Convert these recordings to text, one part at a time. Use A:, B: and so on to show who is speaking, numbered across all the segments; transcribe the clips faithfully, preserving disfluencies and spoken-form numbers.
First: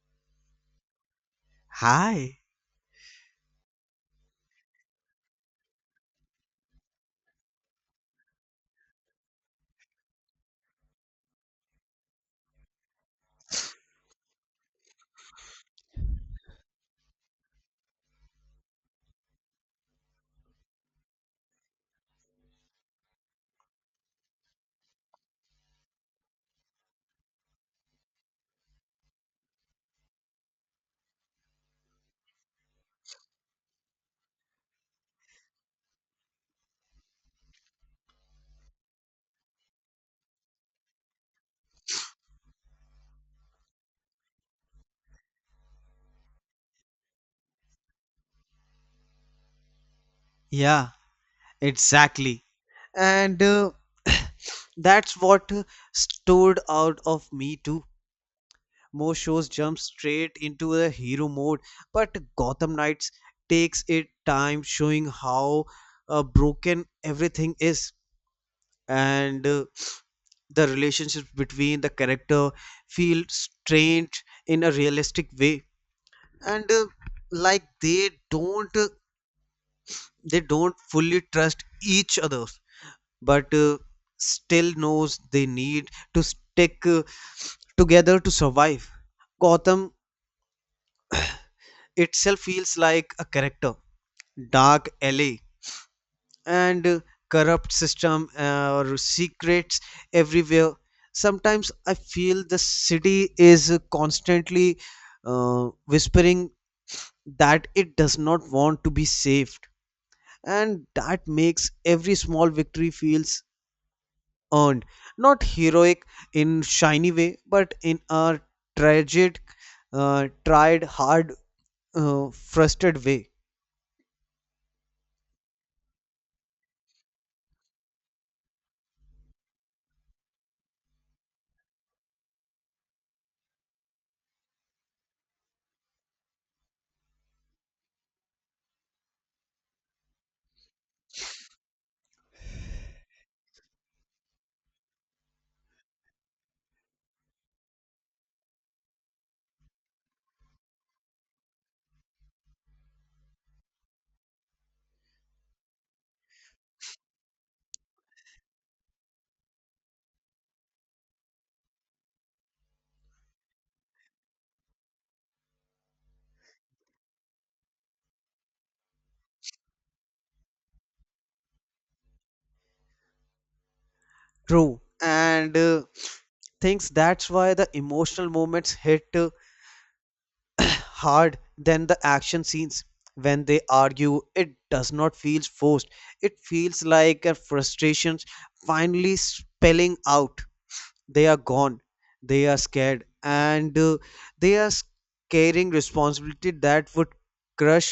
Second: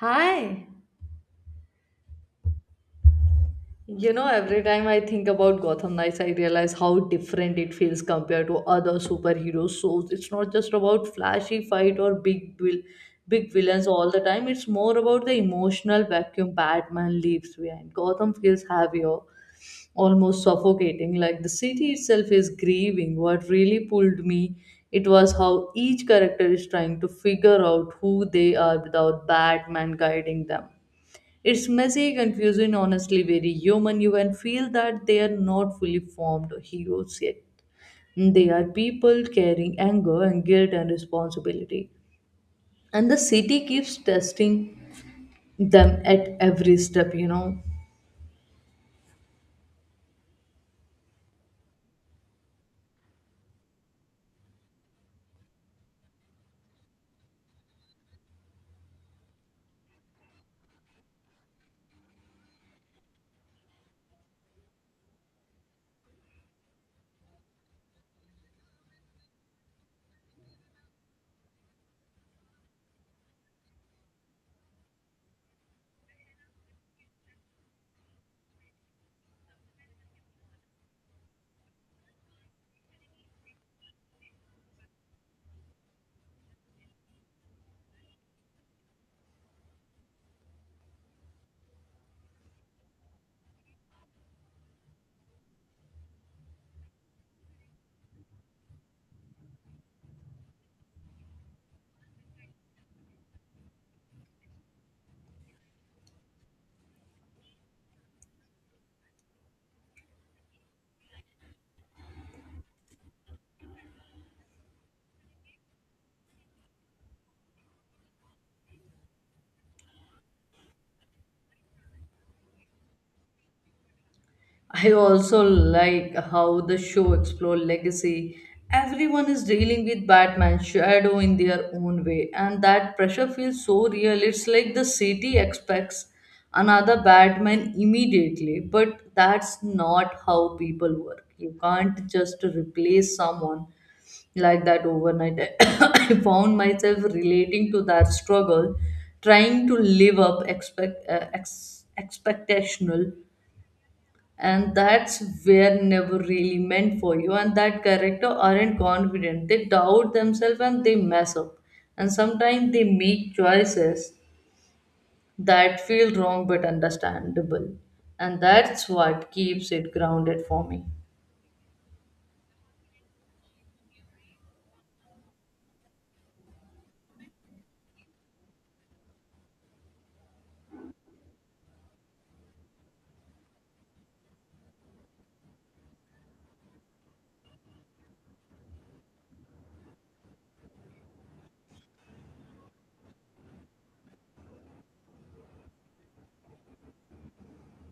A: Hi.
B: Hi.
A: You know, every time I think about Gotham Knights, I realize how different it feels compared to other superhero shows. It's not just about flashy fight or big vil- big villains all the time. It's more about the emotional vacuum Batman leaves behind. Gotham feels heavier, almost suffocating. Like the city itself is grieving. What really pulled me, it was how each character is trying to figure out who they are without Batman guiding them. It's messy, confusing, honestly very human. You can feel that they are not fully formed heroes yet. They are people carrying anger and guilt and responsibility. And the city keeps testing them at every step, you know.
B: Yeah, exactly. And uh, that's what uh, stood out of me too. Most shows jump straight into a hero mode, but Gotham Knights takes it time showing how uh, broken everything is and uh, the relationships between the character feel strained in a realistic way and uh, like they don't uh, they don't fully trust each other but uh, still knows they need to stick uh, together to survive. Gotham itself feels like a character, dark alley and uh, corrupt system uh, or secrets everywhere. Sometimes I feel the city is uh, constantly uh, whispering that it does not want to be saved, and that makes every small victory feels earned, not heroic in shiny way, but in a tragic, uh, tried hard, uh, frustrated way.
A: I also like how the show explore legacy. Everyone is dealing with Batman's shadow in their own way, and that pressure feels so real. It's like the city expects another Batman immediately, but that's not how people work. You can't just replace someone like that overnight. I found myself relating to that struggle, trying to live up expect uh, ex- expectational, and that's where never really meant for you and that character aren't confident, they doubt themselves and they mess up, and sometimes they make choices that feel wrong but understandable, and that's what keeps it grounded for me.
B: True, and uh, thinks that's why the emotional moments hit uh, hard than the action scenes. When they argue, it does not feel forced. It feels like a frustrations finally spelling out. They are gone, they are scared, and uh, they are s- carrying responsibility that would crush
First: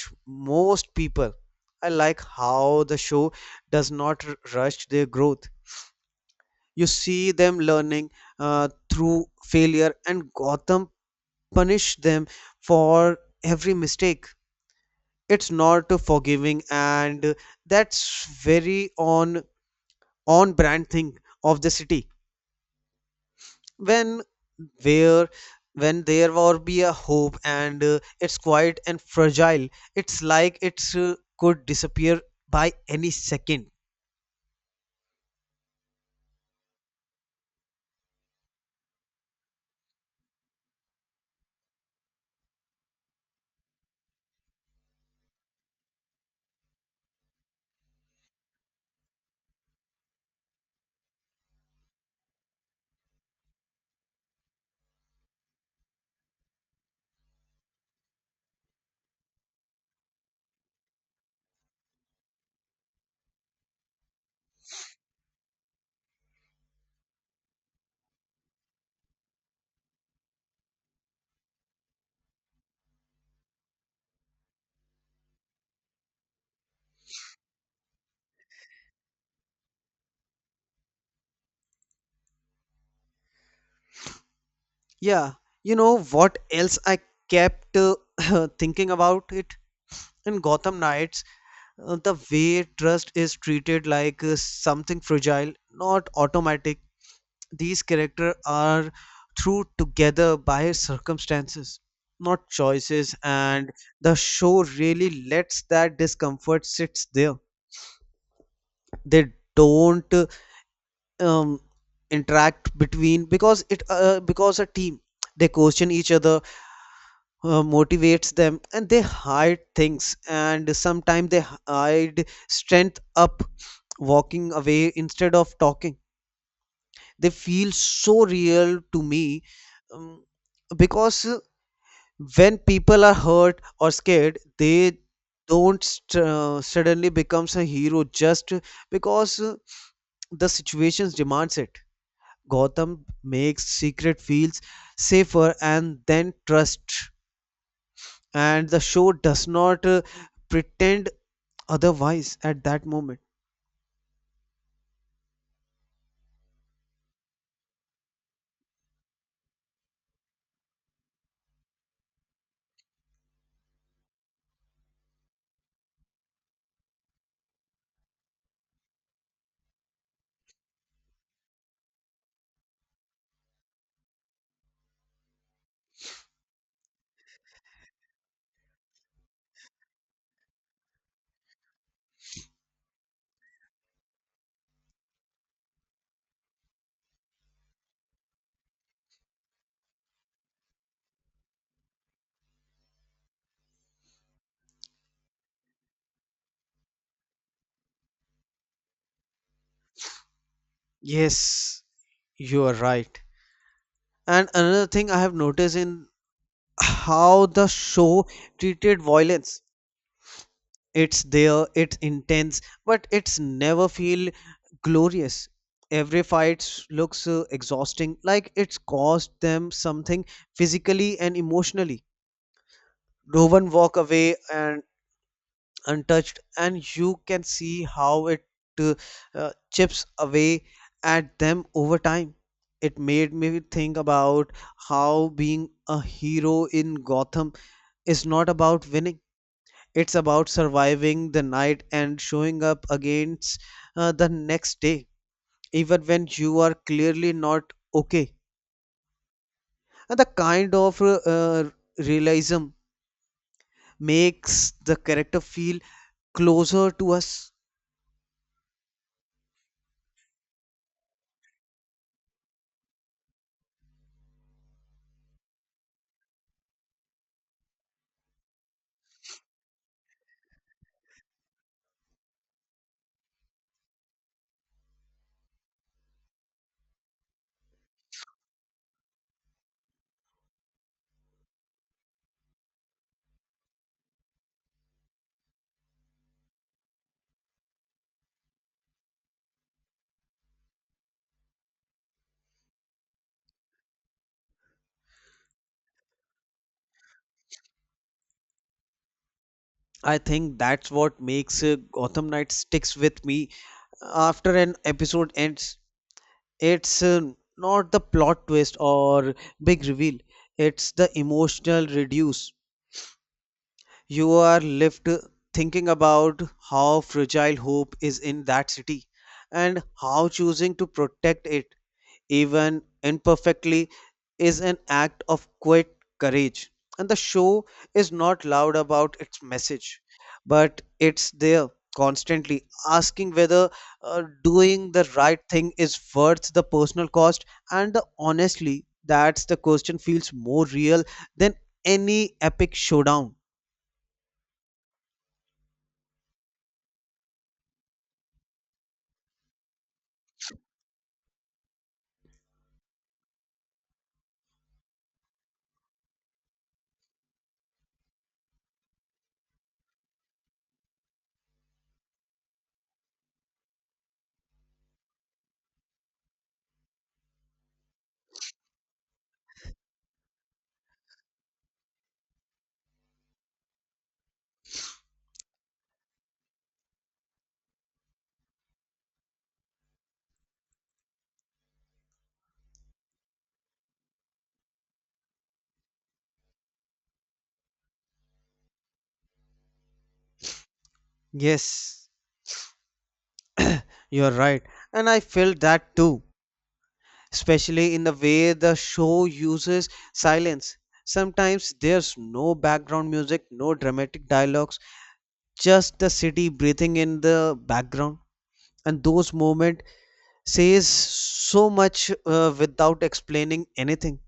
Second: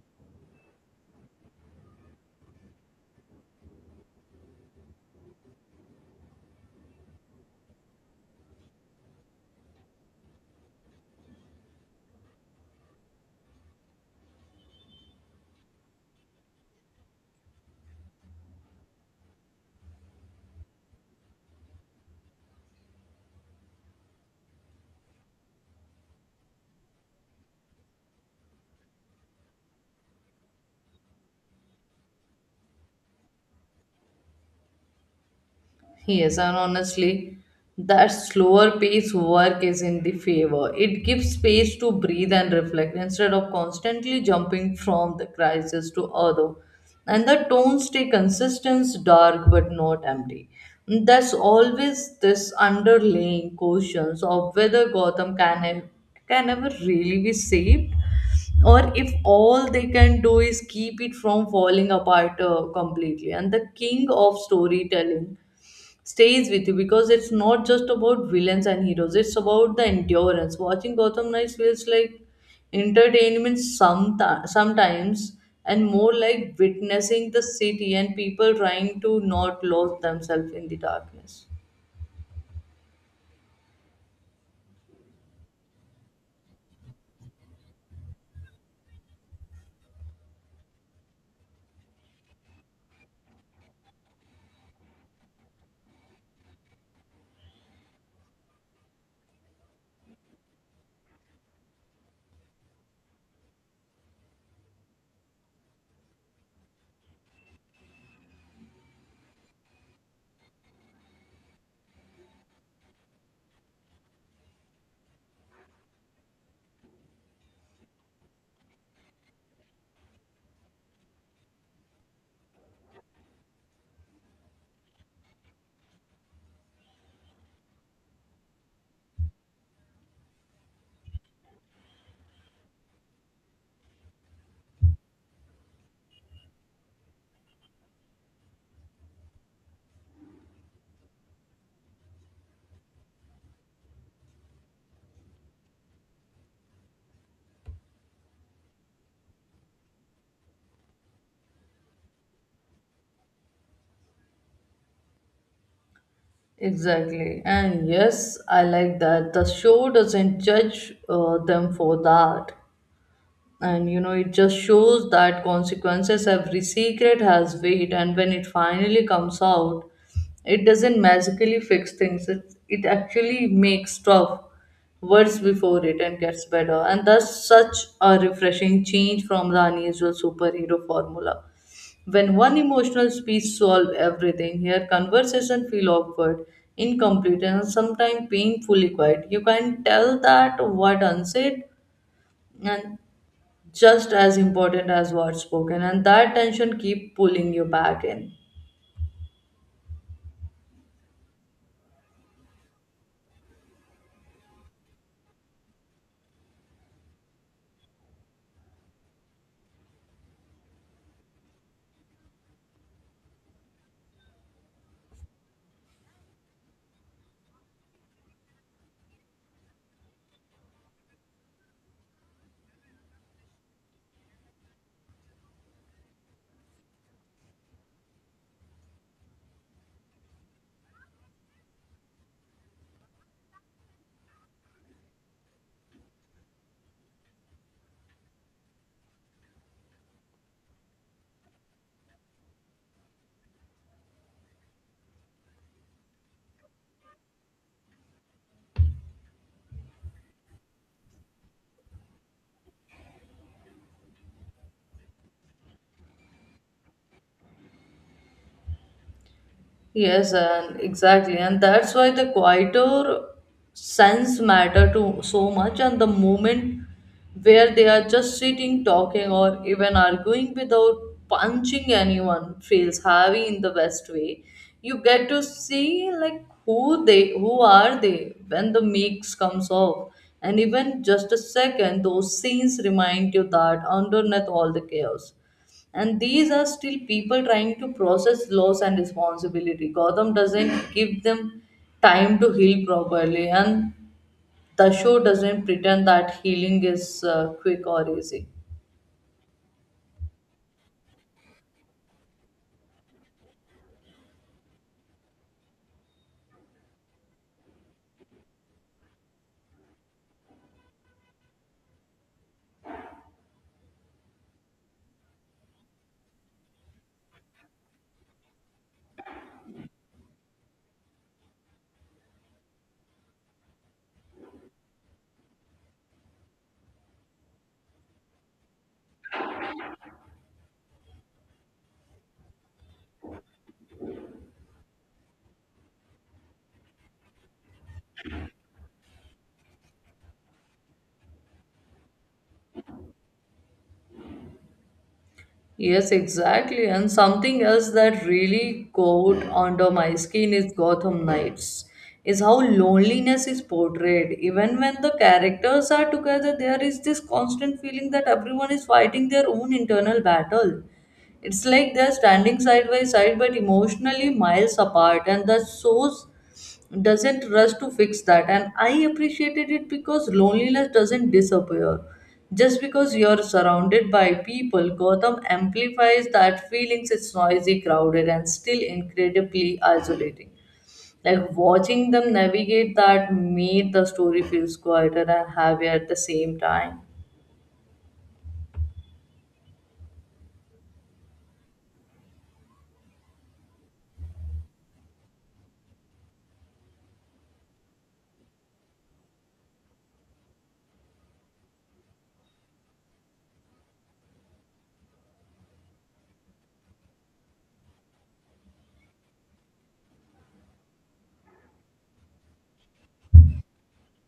B: most people. I like how the show does not r- rush their growth. You see them learning uh, through failure, and Gotham punish them for every mistake. It's not uh, forgiving, and uh, that's very on on brand thing of the city. when there when there will be a hope, and uh, it's quiet and fragile. It's like it uh, could disappear by any second.
A: Yes, and honestly, that slower pace work is in the favor. It gives space to breathe and reflect instead of constantly jumping from the crisis to other. And the tones stay consistent, dark but not empty. There's always this underlying questions of whether Gotham can ev- can ever really be saved, or if all they can do is keep it from falling apart uh, completely. And the king of storytelling stays with you because it's not just about villains and heroes, it's about the endurance. Watching Gotham Knights feels like entertainment someti- sometimes, and more like witnessing the city and people trying to not lose themselves in the darkness.
B: Yeah, you know what else I kept uh, thinking about it in Gotham Knights. Uh, the way trust is treated like uh, something fragile, not automatic. These characters are through together by circumstances, not choices, and the show really lets that discomfort sits there. They don't uh, um, Interact between because it uh, because a team. They question each other, uh, motivates them, and they hide things, and sometimes they hide strength up walking away instead of talking. They feel so real to me, um, because uh, when people are hurt or scared they don't st- uh, suddenly becomes a hero just because uh, the situations demands it. Gotham makes secret feels safer and then trust, and the show does not uh, pretend otherwise at that moment.
A: Exactly. And yes, I like that. The show doesn't judge uh, them for that. And you know, it just shows that consequences, every secret has weight, and when it finally comes out it doesn't magically fix things. It, it actually makes stuff worse before it and gets better, and that's such a refreshing change from the unusual superhero formula. When one emotional speech solves everything, here conversation feel awkward, incomplete, and sometimes painfully quiet. You can tell that what unsaid and just as important as what's spoken, and that tension keep pulling you back in.
B: Yes, you are right. And another thing I have noticed in how the show treated violence. It's there, it's intense, but it's never feel glorious. Every fight looks uh, exhausting, like it's cost them something physically and emotionally. No one walk away and untouched, and you can see how it uh, uh, chips away at them over time. It made me think about how being a hero in Gotham is not about winning. It's about surviving the night and showing up against uh, the next day, even when you are clearly not okay. And the kind of uh, uh, realism makes the character feel closer to us.
A: Yes, and exactly, and that's why the quieter sense matter to so much, and the moment where they are just sitting, talking, or even arguing without punching anyone feels heavy in the best way. You get to see like who they, who are they when the mix comes off, and even just a second, those scenes remind you that underneath all the chaos and these are still people trying to process loss and responsibility. Gotham doesn't give them time to heal properly, and the show doesn't pretend that healing is uh, quick or easy.
B: I think that's what makes uh, Gotham Knight sticks with me after an episode ends. It's uh, not the plot twist or big reveal. It's the emotional reduce. You are left thinking about how fragile hope is in that city, and how choosing to protect it, even imperfectly, is an act of quiet courage. And the show is not loud about its message, but it's there constantly asking whether uh, doing the right thing is worth the personal cost. And the, honestly, that's the question feels more real than any epic showdown.
A: Yes, exactly. And something else that really got under my skin is Gotham Knights. Is how loneliness is portrayed. Even when the characters are together, there is this constant feeling that everyone is fighting their own internal battle. It's like they're standing side by side but emotionally miles apart, and that's so doesn't rush to fix that. And I appreciated it because loneliness doesn't disappear just because you're surrounded by people. Gotham amplifies that feelings. It's noisy, crowded, and still incredibly isolating. Like watching them navigate that made the story feels quieter and heavier at the same time.
B: Yes, you're right. And I felt that too, especially in the way the show uses silence. Sometimes there's no background music, no dramatic dialogues, just the city breathing in the background. And those moments says so much uh, without explaining anything.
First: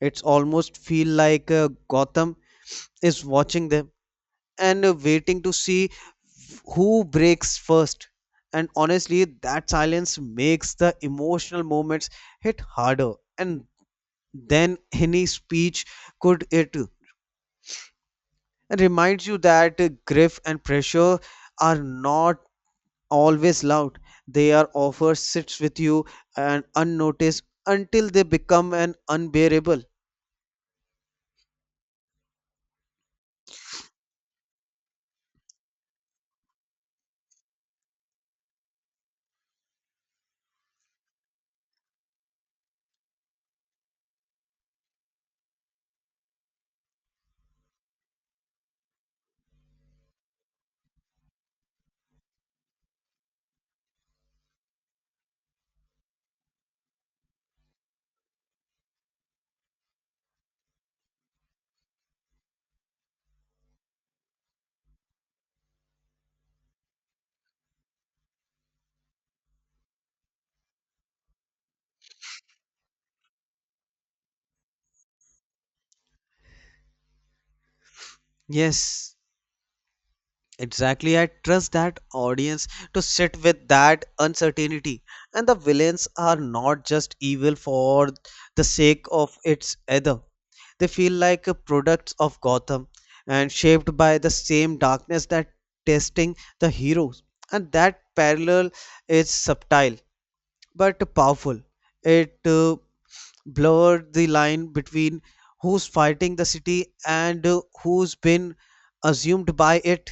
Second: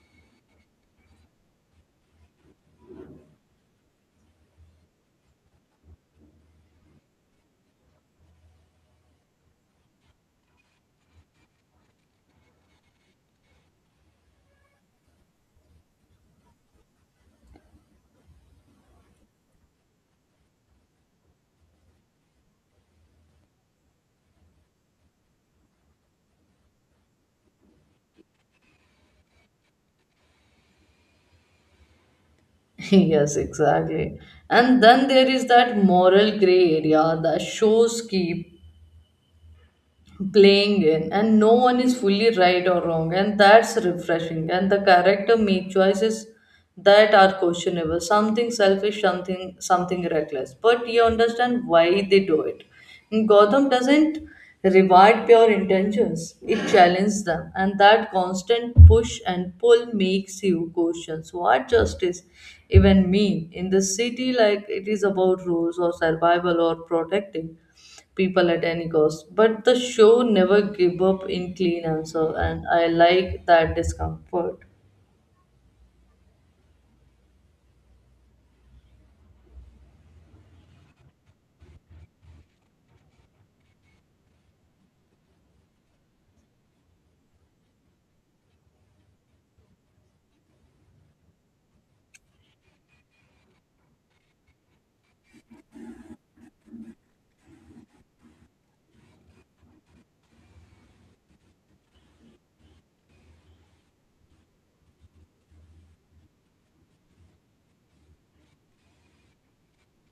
B: It's almost feel like uh, Gotham is watching them and uh, waiting to see who breaks first. And honestly, that silence makes the emotional moments hit harder. And then any speech could it and reminds you that uh, grief and pressure are not always loud. They are offer sits with you and unnoticed until they become an unbearable.
A: Yes, exactly. And then there is that moral gray area that shows keep playing in, and no one is fully right or wrong, and that's refreshing. And the character make choices that are questionable, something selfish, something something reckless, but you understand why they do it. And Gotham doesn't reward pure intentions, it challenges them, and that constant push and pull makes you question what justice even mean in the city. Like it is about rules or survival or protecting people at any cost. But the show never give up in clean answer, and I like that discomfort.
B: Yes, exactly, I trust that audience to sit with that uncertainty. And the villains are not just evil for the sake of its either. They feel like uh, products of Gotham and shaped by the same darkness that testing the heroes. And that parallel is subtle but powerful. It uh, blurred the line between who's fighting the city and uh, who's been assumed by it.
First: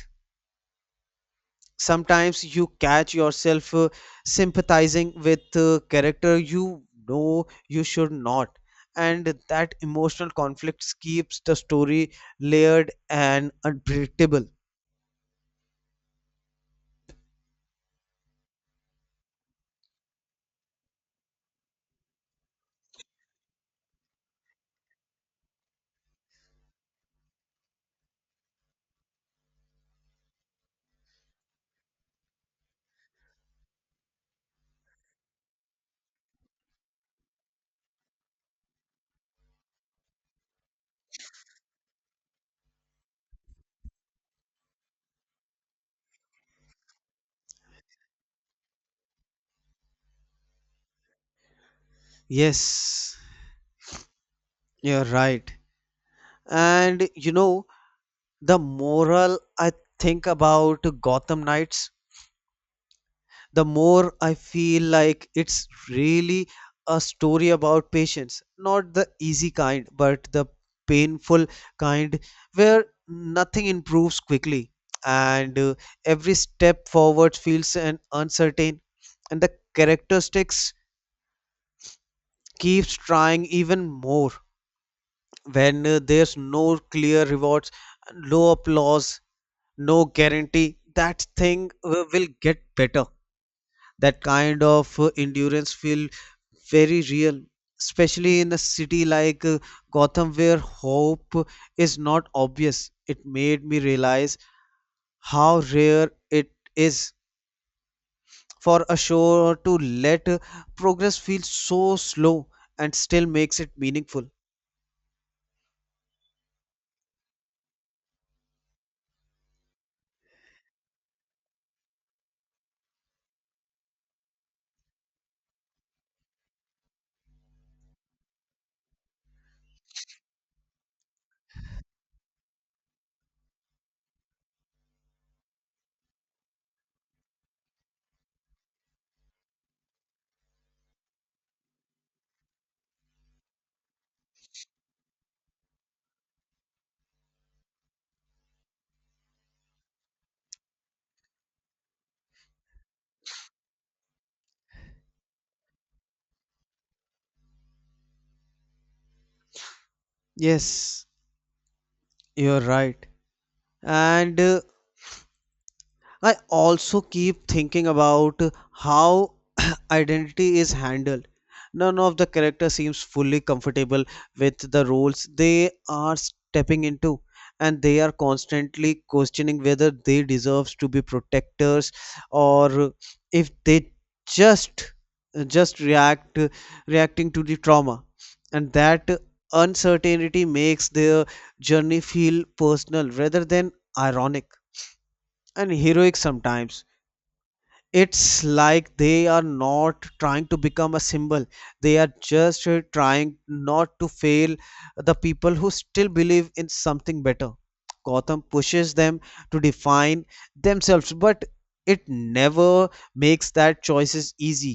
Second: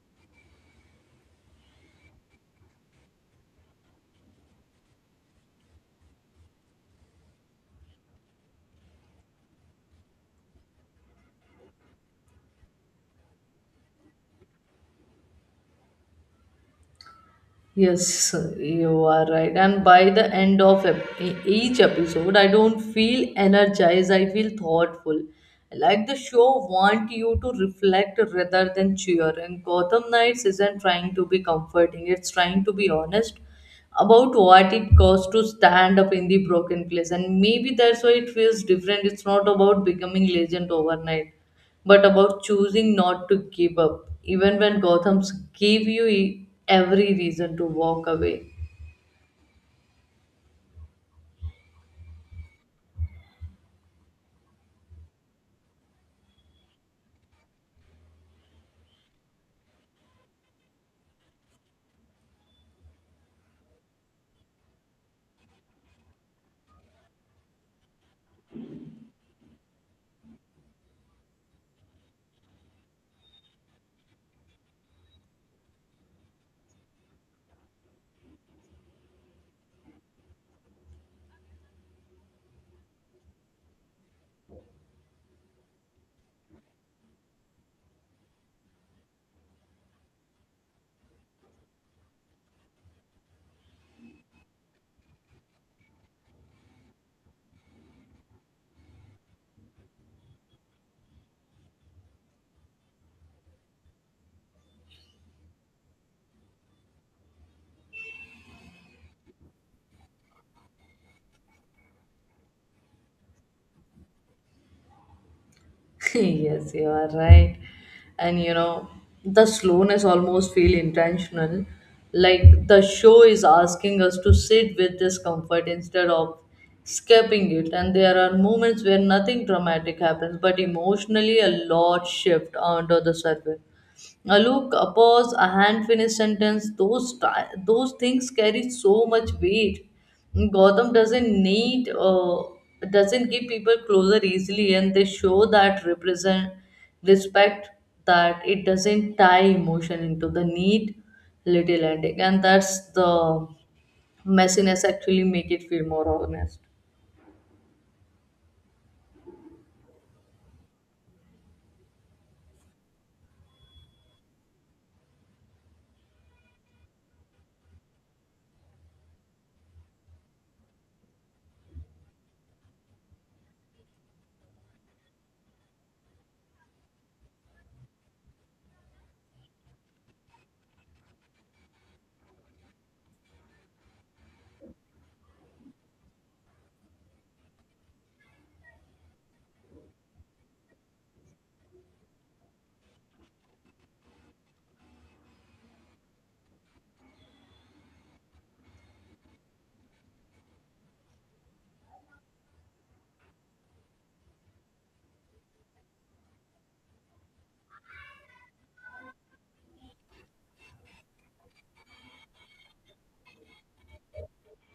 B: Sometimes you catch yourself uh, sympathizing with uh, character you know you should not, and that emotional conflict keeps the story layered and unpredictable.
A: Yes, you are right. And by the end of ep- e- each episode, I don't feel energized. I feel thoughtful. Like the show want you to reflect rather than cheer. And Gotham Knights isn't trying to be comforting. It's trying to be honest about what it costs to stand up in the broken place. And maybe that's why it feels different. It's not about becoming legend overnight but about choosing not to give up, even when Gotham's give you e- every reason to walk away.
B: Yes, you're right. And you know, the moral I think about Gotham Knights, the more I feel like it's really a story about patience. Not the easy kind, but the painful kind, where nothing improves quickly, and uh, every step forward feels an uncertain, and the characteristics keeps trying even more when uh, there's no clear rewards, no applause, no guarantee that thing uh, will get better. That kind of uh, endurance feel very real, especially in a city like uh, Gotham, where hope is not obvious. It made me realize how rare it is for a show to let uh, progress feel so slow and still makes it meaningful.
A: Yes, you are right. And you know, the slowness almost feel intentional. Like the show is asking us to sit with discomfort instead of escaping it. And there are moments where nothing dramatic happens, but emotionally a lot shift under the surface. A look, a pause, a hand-finished sentence, those, ti- those things carry so much weight. Gotham doesn't need, uh, doesn't give people closer easily, and they show that represent, respect that it doesn't tie emotion into the neat little ending, and that's the messiness actually make it feel more honest.
B: Yes, you're right. And uh, I also keep thinking about how identity is handled. None of the character seems fully comfortable with the roles they are stepping into, and they are constantly questioning whether they deserve to be protectors, or if they just just react reacting to the trauma. And that uncertainty makes their journey feel personal rather than ironic and heroic. Sometimes it's like they are not trying to become a symbol, they are just uh, trying not to fail the people who still believe in something better. Gotham pushes them to define themselves, but it never makes that choices easy.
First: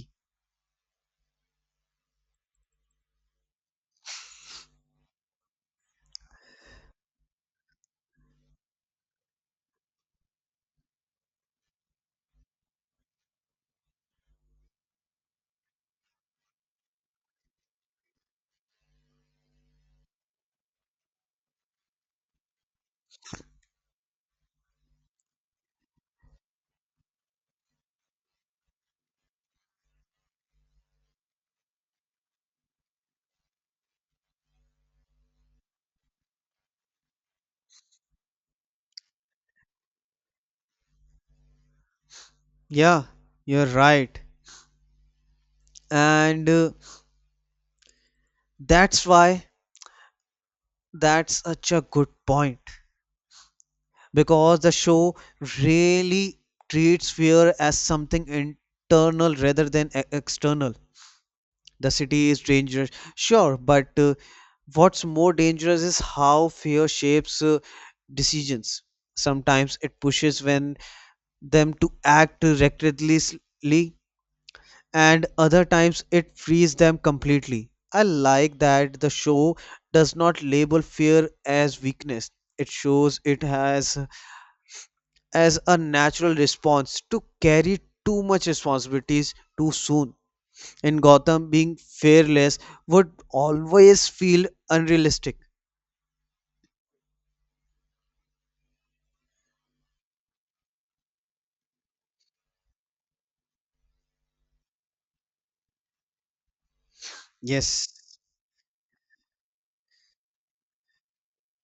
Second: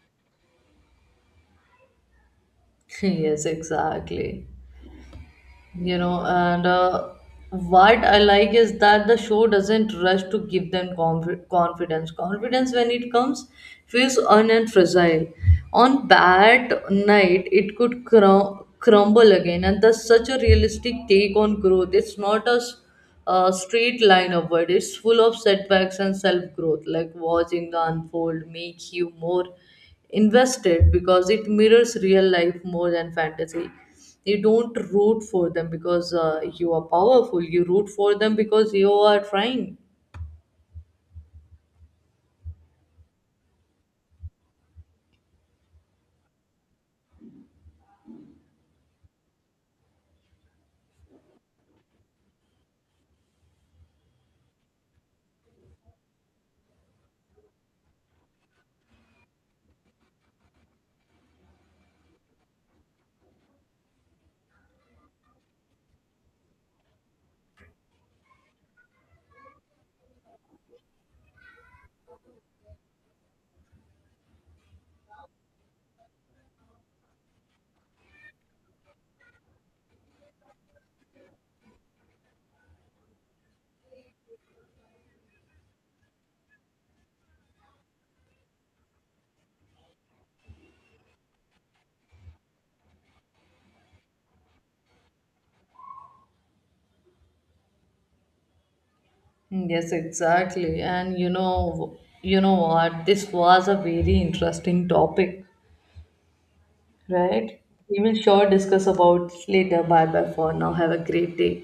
A: Yes, exactly. you know and uh, what I like is that the show doesn't rush to give them conf- confidence confidence When it comes feels un and fragile, on bad night it could crum- crumble again, and that's such a realistic take on growth. It's not a s- a straight line upward, it's full of setbacks and self growth. Like watching the unfold make you more invested because it mirrors real life more than fantasy. You don't root for them because uh, you are powerful. You root for them because you are trying.
B: Yeah, you're right. And uh, that's why that's such a good point, because the show really treats fear as something internal rather than e- external. The city is dangerous. Sure, but uh, what's more dangerous is how fear shapes uh, decisions. Sometimes it pushes when them to act recklessly, and other times it frees them completely. I like that the show does not label fear as weakness. It shows it has as a natural response to carry too much responsibilities too soon. In Gotham, being fearless would always feel unrealistic.
A: Yes, exactly. And you know, you know what? This was a very interesting topic, right?
B: Yes,
A: We will sure discuss about later. Bye bye for now. Have a great day.